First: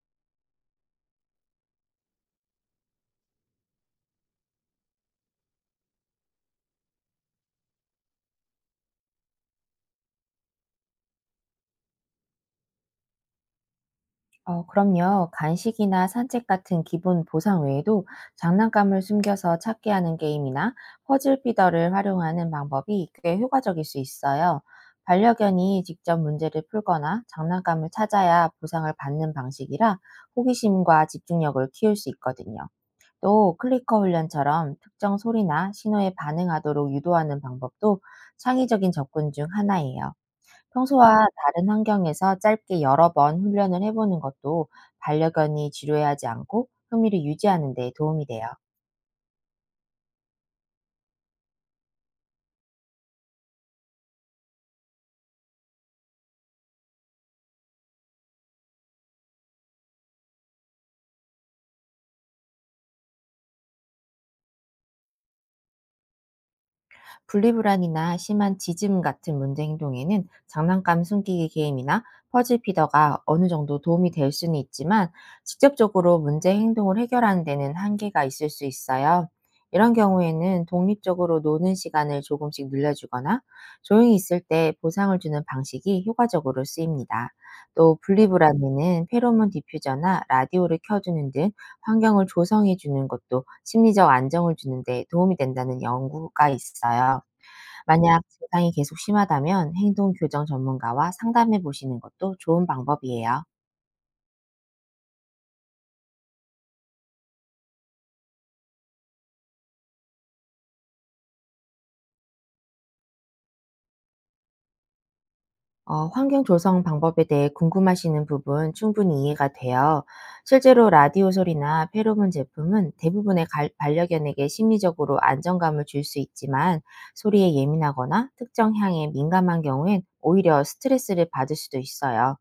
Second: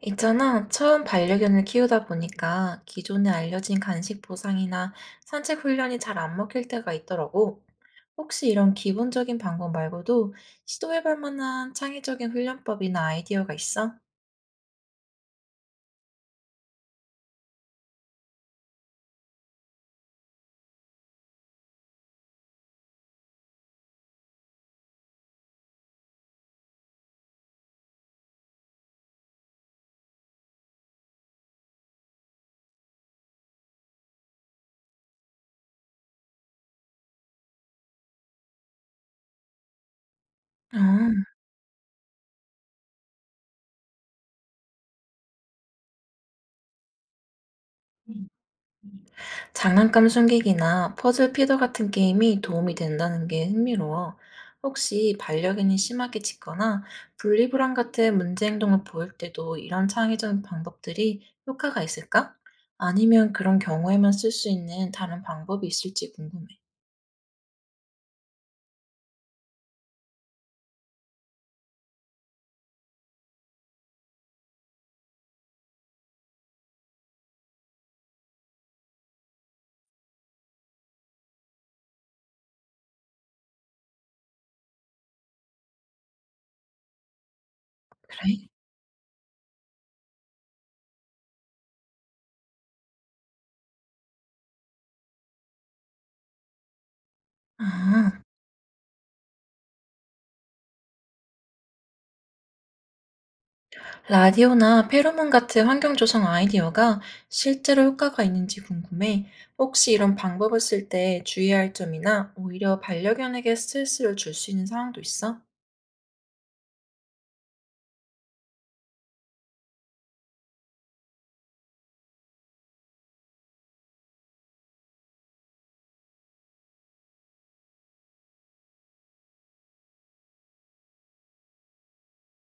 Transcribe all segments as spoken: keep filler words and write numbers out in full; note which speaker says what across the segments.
Speaker 1: 있잖아, 처음 반려견을 키우다 보니까 기존에 알려진 간식 보상이나 산책 훈련이 잘 안 먹힐 때가 있더라고. 혹시 이런 기본적인 방법 말고도 시도해볼 만한 창의적인 훈련법이나 아이디어가 있어?
Speaker 2: 어, 그럼요. 간식이나 산책 같은 기본 보상 외에도 장난감을 숨겨서 찾게 하는 게임이나 퍼즐 피더를 활용하는 방법이 꽤 효과적일 수 있어요. 반려견이 직접 문제를 풀거나 장난감을 찾아야 보상을 받는 방식이라 호기심과 집중력을 키울 수 있거든요. 또 클리커 훈련처럼 특정 소리나 신호에 반응하도록 유도하는 방법도 창의적인 접근 중 하나예요.
Speaker 1: 어.
Speaker 2: 평소와 다른 환경에서 짧게 여러 번 훈련을 해보는 것도 반려견이 지루해하지 않고 흥미를 유지하는 데 도움이 돼요.
Speaker 1: 장난감 숨기기나 퍼즐 피더 같은 게임이 도움이 된다는 게 흥미로워. 혹시 반려견이 심하게 짖거나 분리불안 같은 문제 행동을 보일 때도 이런 창의적인 방법들이 효과가 있을까? 아니면 그런 경우에만 쓸 수 있는 다른 방법이 있을지 궁금해.
Speaker 2: 분리불안이나 심한 지짐 같은 문제 행동에는 장난감 숨기기 게임이나 퍼즐 피더가 어느 정도 도움이 될 수는 있지만 직접적으로 문제 행동을 해결하는 데는 한계가 있을 수 있어요. 이런 경우에는 독립적으로 노는 시간을 조금씩 늘려주거나 조용히 있을 때 보상을 주는 방식이 효과적으로 쓰입니다. 또
Speaker 1: 그래?
Speaker 2: 분리불안에는 페로몬 디퓨저나 라디오를 켜주는 등 환경을 조성해 주는 것도 심리적 안정을 주는 데 도움이 된다는 연구가 있어요. 만약
Speaker 1: 아.
Speaker 2: 증상이 계속 심하다면 행동 교정 전문가와 상담해 보시는 것도 좋은 방법이에요.
Speaker 1: 라디오나 페로몬 같은 환경 조성 아이디어가 실제로 효과가 있는지 궁금해. 혹시 이런 방법을 쓸 때 주의할 점이나 오히려 반려견에게 스트레스를 줄 수 있는 상황도 있어?
Speaker 2: 어, 환경 조성 방법에 대해 궁금하시는 부분 충분히 이해가 돼요. 실제로 라디오 소리나 페로몬 제품은 대부분의 갈- 반려견에게 심리적으로 안정감을 줄 수 있지만 소리에 예민하거나 특정 향에 민감한 경우엔 오히려 스트레스를 받을 수도 있어요.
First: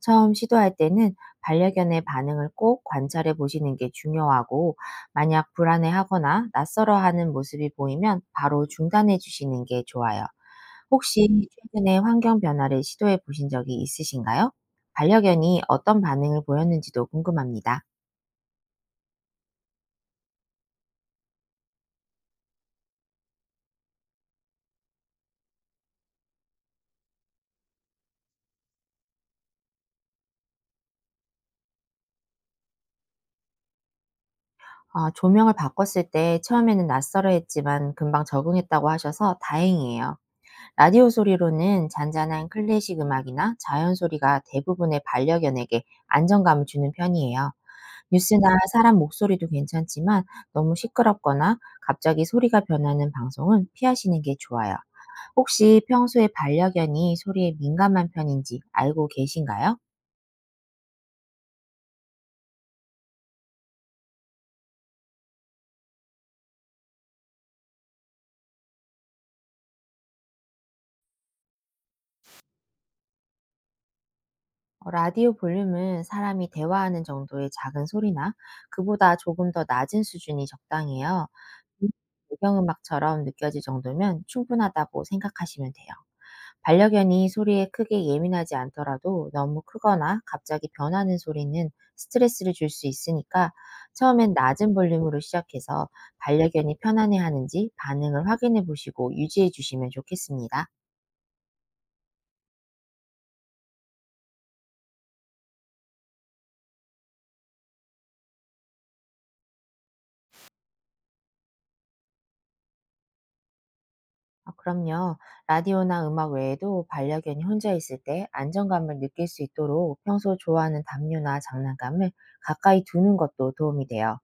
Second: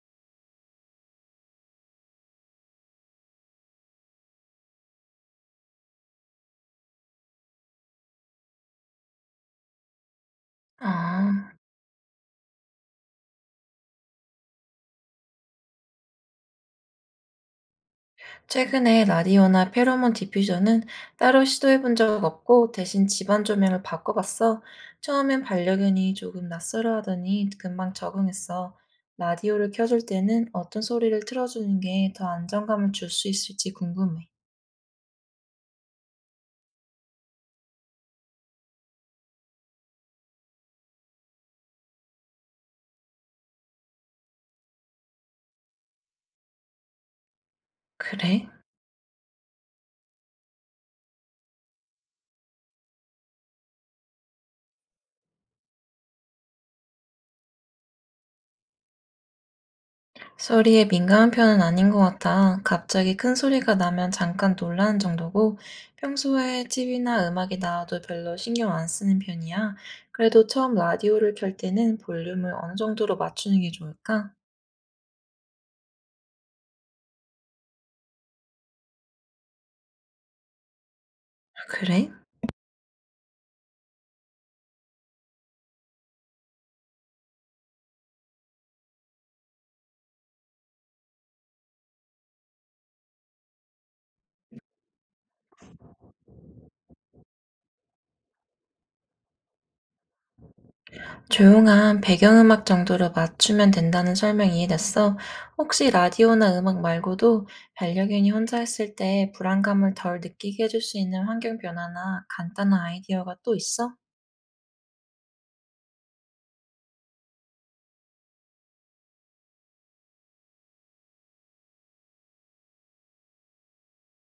Speaker 2: 처음 시도할 때는 반려견의 반응을 꼭 관찰해 보시는 게 중요하고, 만약 불안해하거나 낯설어하는 모습이 보이면 바로 중단해 주시는 게 좋아요. 혹시
Speaker 1: 아,
Speaker 2: 최근에 환경 변화를 시도해 보신 적이 있으신가요? 반려견이 어떤 반응을 보였는지도 궁금합니다.
Speaker 1: 최근에 라디오나 페로몬 디퓨저는 따로 시도해 본 적 없고 대신 집안 조명을 바꿔봤어. 처음엔 반려견이 조금 낯설어 하더니 금방 적응했어. 라디오를 켜줄 때는 어떤 소리를 틀어주는 게 더 안정감을 줄 수 있을지 궁금해.
Speaker 2: 아, 조명을 바꿨을 때 처음에는 낯설어 했지만 금방 적응했다고 하셔서 다행이에요. 라디오 소리로는 잔잔한 클래식 음악이나 자연 소리가 대부분의 반려견에게 안정감을 주는 편이에요.
Speaker 1: 그래?
Speaker 2: 뉴스나 사람 목소리도 괜찮지만 너무 시끄럽거나 갑자기 소리가 변하는 방송은 피하시는 게 좋아요. 혹시 평소에 반려견이 소리에 민감한 편인지 알고 계신가요?
Speaker 1: 소리에 민감한 편은 아닌 것 같아. 갑자기 큰 소리가 나면 잠깐 놀라는 정도고, 평소에 티비나 음악이 나와도 별로 신경 안 쓰는 편이야. 그래도 처음 라디오를 켤 때는 볼륨을 어느 정도로 맞추는 게 좋을까?
Speaker 2: 어, 라디오 볼륨은 사람이 대화하는 정도의 작은 소리나 그보다 조금 더 낮은 수준이 적당해요.
Speaker 1: 아,
Speaker 2: 음,
Speaker 1: 그래?
Speaker 2: 배경음악처럼 느껴질 정도면 충분하다고 생각하시면 돼요. 반려견이 소리에 크게 예민하지 않더라도 너무 크거나 갑자기 변하는 소리는 스트레스를 줄 수 있으니까, 처음엔 낮은 볼륨으로 시작해서 반려견이 편안해하는지 반응을 확인해 보시고 유지해 주시면 좋겠습니다.
Speaker 1: 조용한 배경음악 정도로 맞추면 된다는 설명이 이해됐어. 혹시 라디오나 음악 말고도 반려견이 혼자 있을 때 불안감을 덜 느끼게 해줄 수 있는 환경 변화나 간단한 아이디어가 또 있어?
Speaker 2: 아, 그럼요. 라디오나 음악 외에도 반려견이 혼자 있을 때 안정감을 느낄 수 있도록 평소 좋아하는 담요나 장난감을 가까이 두는 것도 도움이 돼요.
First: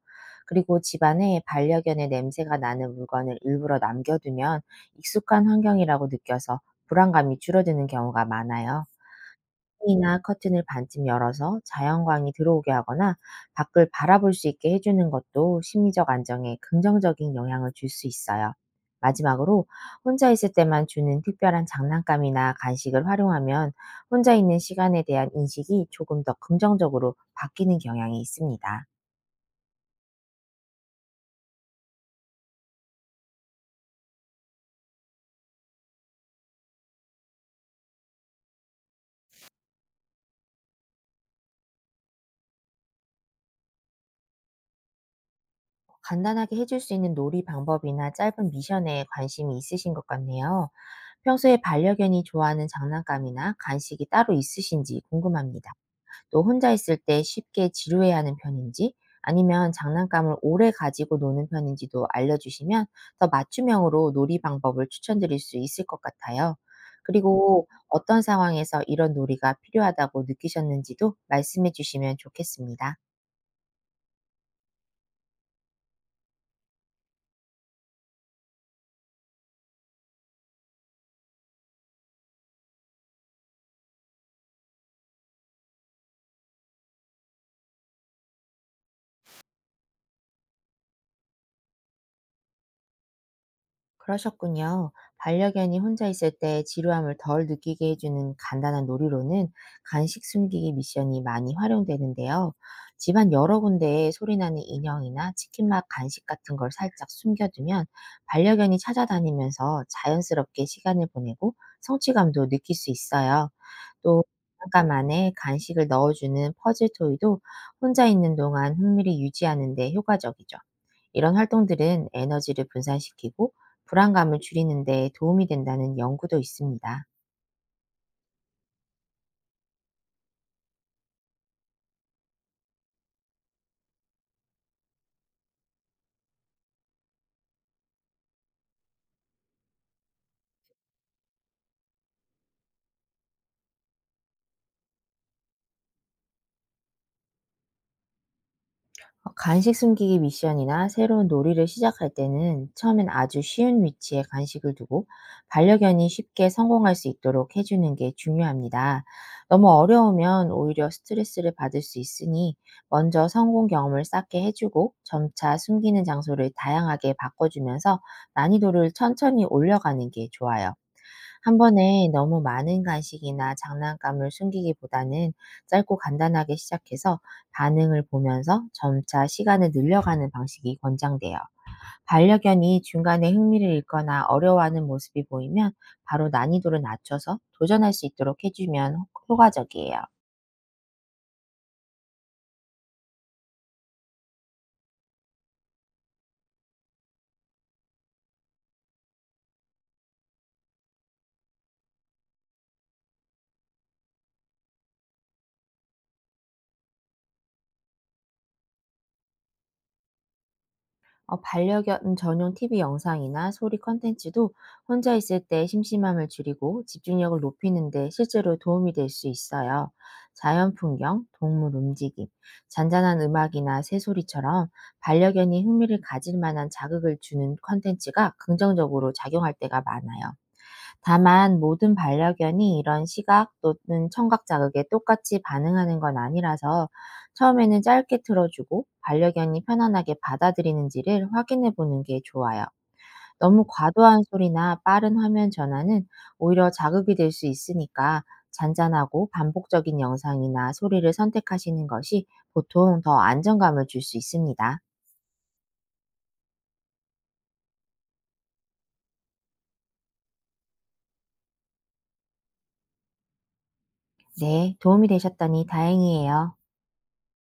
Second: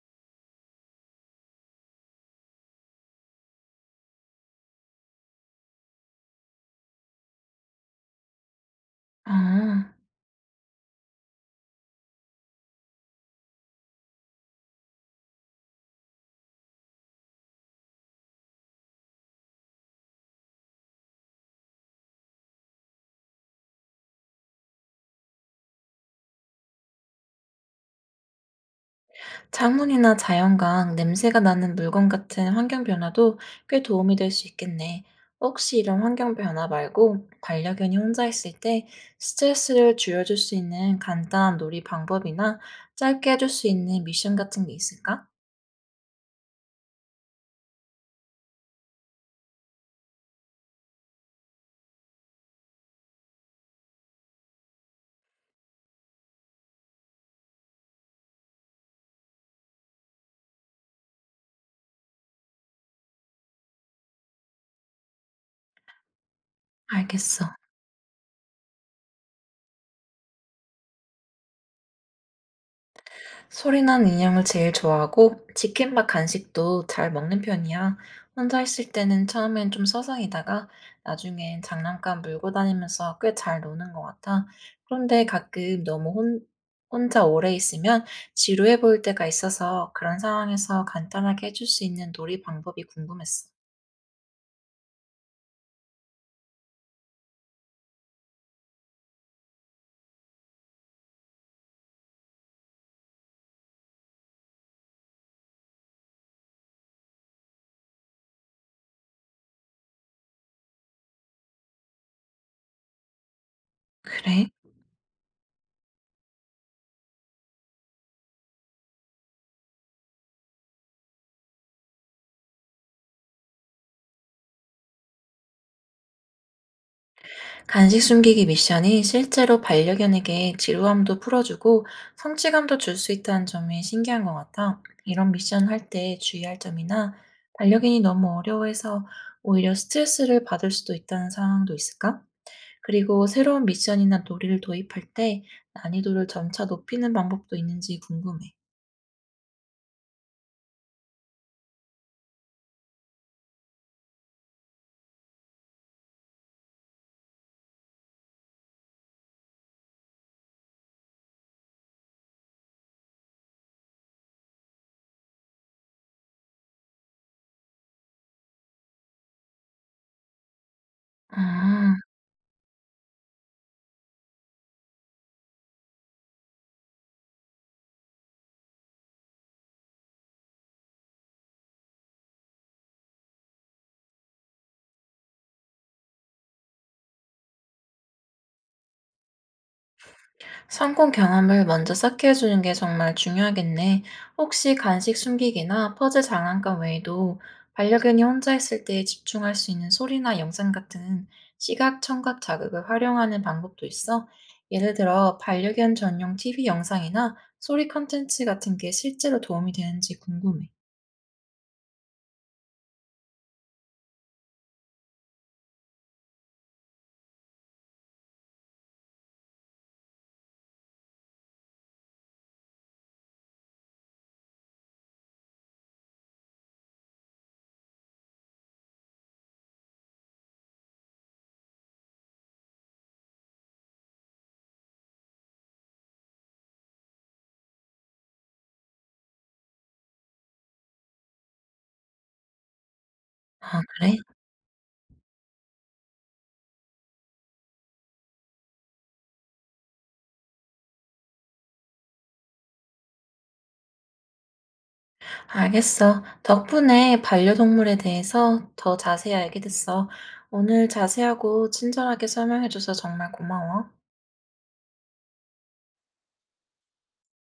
Speaker 2: 그리고 집안에 반려견의 냄새가 나는 물건을 일부러 남겨두면 익숙한 환경이라고 느껴서 불안감이 줄어드는 경우가 많아요.
Speaker 1: 아,
Speaker 2: 창문이나 커튼을 반쯤 열어서 자연광이 들어오게 하거나 밖을 바라볼 수 있게 해주는 것도 심리적 안정에 긍정적인 영향을 줄 수 있어요. 마지막으로 혼자 있을 때만 주는 특별한 장난감이나 간식을 활용하면 혼자 있는 시간에 대한 인식이 조금 더 긍정적으로 바뀌는 경향이 있습니다.
Speaker 1: 창문이나 자연광, 냄새가 나는 물건 같은 환경 변화도 꽤 도움이 될 수 있겠네. 혹시 이런 환경 변화 말고 반려견이 혼자 있을 때 스트레스를 줄여줄 수 있는 간단한 놀이 방법이나 짧게 해줄 수 있는 미션 같은 게 있을까?
Speaker 2: 간단하게 해줄 수 있는 놀이 방법이나 짧은 미션에 관심이 있으신 것 같네요. 평소에 반려견이 좋아하는 장난감이나 간식이 따로 있으신지 궁금합니다. 또 혼자 있을 때 쉽게 지루해하는 편인지, 아니면 장난감을 오래 가지고 노는 편인지도 알려주시면 더 맞춤형으로 놀이 방법을 추천드릴 수 있을 것 같아요.
Speaker 1: 알겠어.
Speaker 2: 그리고 어떤 상황에서 이런 놀이가 필요하다고 느끼셨는지도 말씀해 주시면 좋겠습니다.
Speaker 1: 소리난 인형을 제일 좋아하고 치킨밥 간식도 잘 먹는 편이야. 혼자 있을 때는 처음엔 좀 서성이다가 나중엔 장난감 물고 다니면서 꽤 잘 노는 것 같아. 그런데 가끔 너무 혼, 혼자 오래 있으면 지루해 보일 때가 있어서 그런 상황에서 간단하게 해줄 수 있는 놀이 방법이 궁금했어.
Speaker 2: 그러셨군요. 반려견이 혼자 있을 때 지루함을 덜 느끼게 해주는 간단한 놀이로는 간식 숨기기 미션이 많이 활용되는데요. 집안 여러 군데에 소리나는 인형이나 치킨맛 간식 같은 걸 살짝 숨겨두면 반려견이 찾아다니면서 자연스럽게 시간을 보내고 성취감도 느낄 수 있어요. 또
Speaker 1: 그래?
Speaker 2: 잠깐 만에 간식을 넣어주는 퍼즐 토이도 혼자 있는 동안 흥미를 유지하는 데 효과적이죠. 이런 활동들은 에너지를 분산시키고 불안감을 줄이는 데 도움이 된다는 연구도 있습니다.
Speaker 1: 간식 숨기기 미션이 실제로 반려견에게 지루함도 풀어주고 성취감도 줄 수 있다는 점이 신기한 것 같아. 이런 미션 할 때 주의할 점이나 반려견이 너무 어려워해서 오히려 스트레스를 받을 수도 있다는 상황도 있을까? 그리고 새로운 미션이나 놀이를 도입할 때 난이도를 점차 높이는 방법도 있는지 궁금해.
Speaker 2: 어, 간식 숨기기 미션이나 새로운 놀이를 시작할 때는 처음엔 아주 쉬운 위치에 간식을 두고 반려견이 쉽게 성공할 수 있도록 해주는 게 중요합니다. 너무 어려우면 오히려 스트레스를 받을 수 있으니, 먼저 성공 경험을 쌓게 해주고 점차 숨기는 장소를 다양하게 바꿔주면서 난이도를 천천히 올려가는 게 좋아요. 한
Speaker 1: 음.
Speaker 2: 번에 너무 많은 간식이나 장난감을 숨기기보다는 짧고 간단하게 시작해서 반응을 보면서 점차 시간을 늘려가는 방식이 권장돼요. 반려견이 중간에 흥미를 잃거나 어려워하는 모습이 보이면 바로 난이도를 낮춰서 도전할 수 있도록 해주면 효과적이에요.
Speaker 1: 성공 경험을 먼저 쌓게 해주는 게 정말 중요하겠네. 혹시 간식 숨기기나 퍼즐 장난감 외에도 반려견이 혼자 있을 때 집중할 수 있는 소리나 영상 같은 시각, 청각 자극을 활용하는 방법도 있어. 예를 들어 반려견 전용 티비 영상이나 소리 콘텐츠 같은 게 실제로 도움이 되는지 궁금해.
Speaker 2: 어, 반려견 전용 티비 영상이나 소리 콘텐츠도 혼자 있을 때 심심함을 줄이고 집중력을 높이는 데 실제로 도움이 될 수 있어요. 자연 풍경, 동물 움직임, 잔잔한 음악이나 새소리처럼 반려견이 흥미를 가질 만한 자극을 주는 콘텐츠가 긍정적으로 작용할 때가 많아요. 다만 모든 반려견이 이런 시각 또는 청각 자극에 똑같이 반응하는 건 아니라서 처음에는 짧게 틀어주고 반려견이 편안하게 받아들이는지를 확인해 보는 게 좋아요. 너무
Speaker 1: 아, 그래?
Speaker 2: 과도한 소리나 빠른 화면 전환은 오히려 자극이 될 수 있으니까 잔잔하고 반복적인 영상이나 소리를 선택하시는 것이 보통 더 안정감을 줄 수 있습니다.
Speaker 1: 알겠어. 덕분에 반려동물에 대해서 더 자세히 알게 됐어. 오늘 자세하고 친절하게 설명해줘서 정말 고마워.
Speaker 2: 네, 도움이 되셨다니 다행이에요.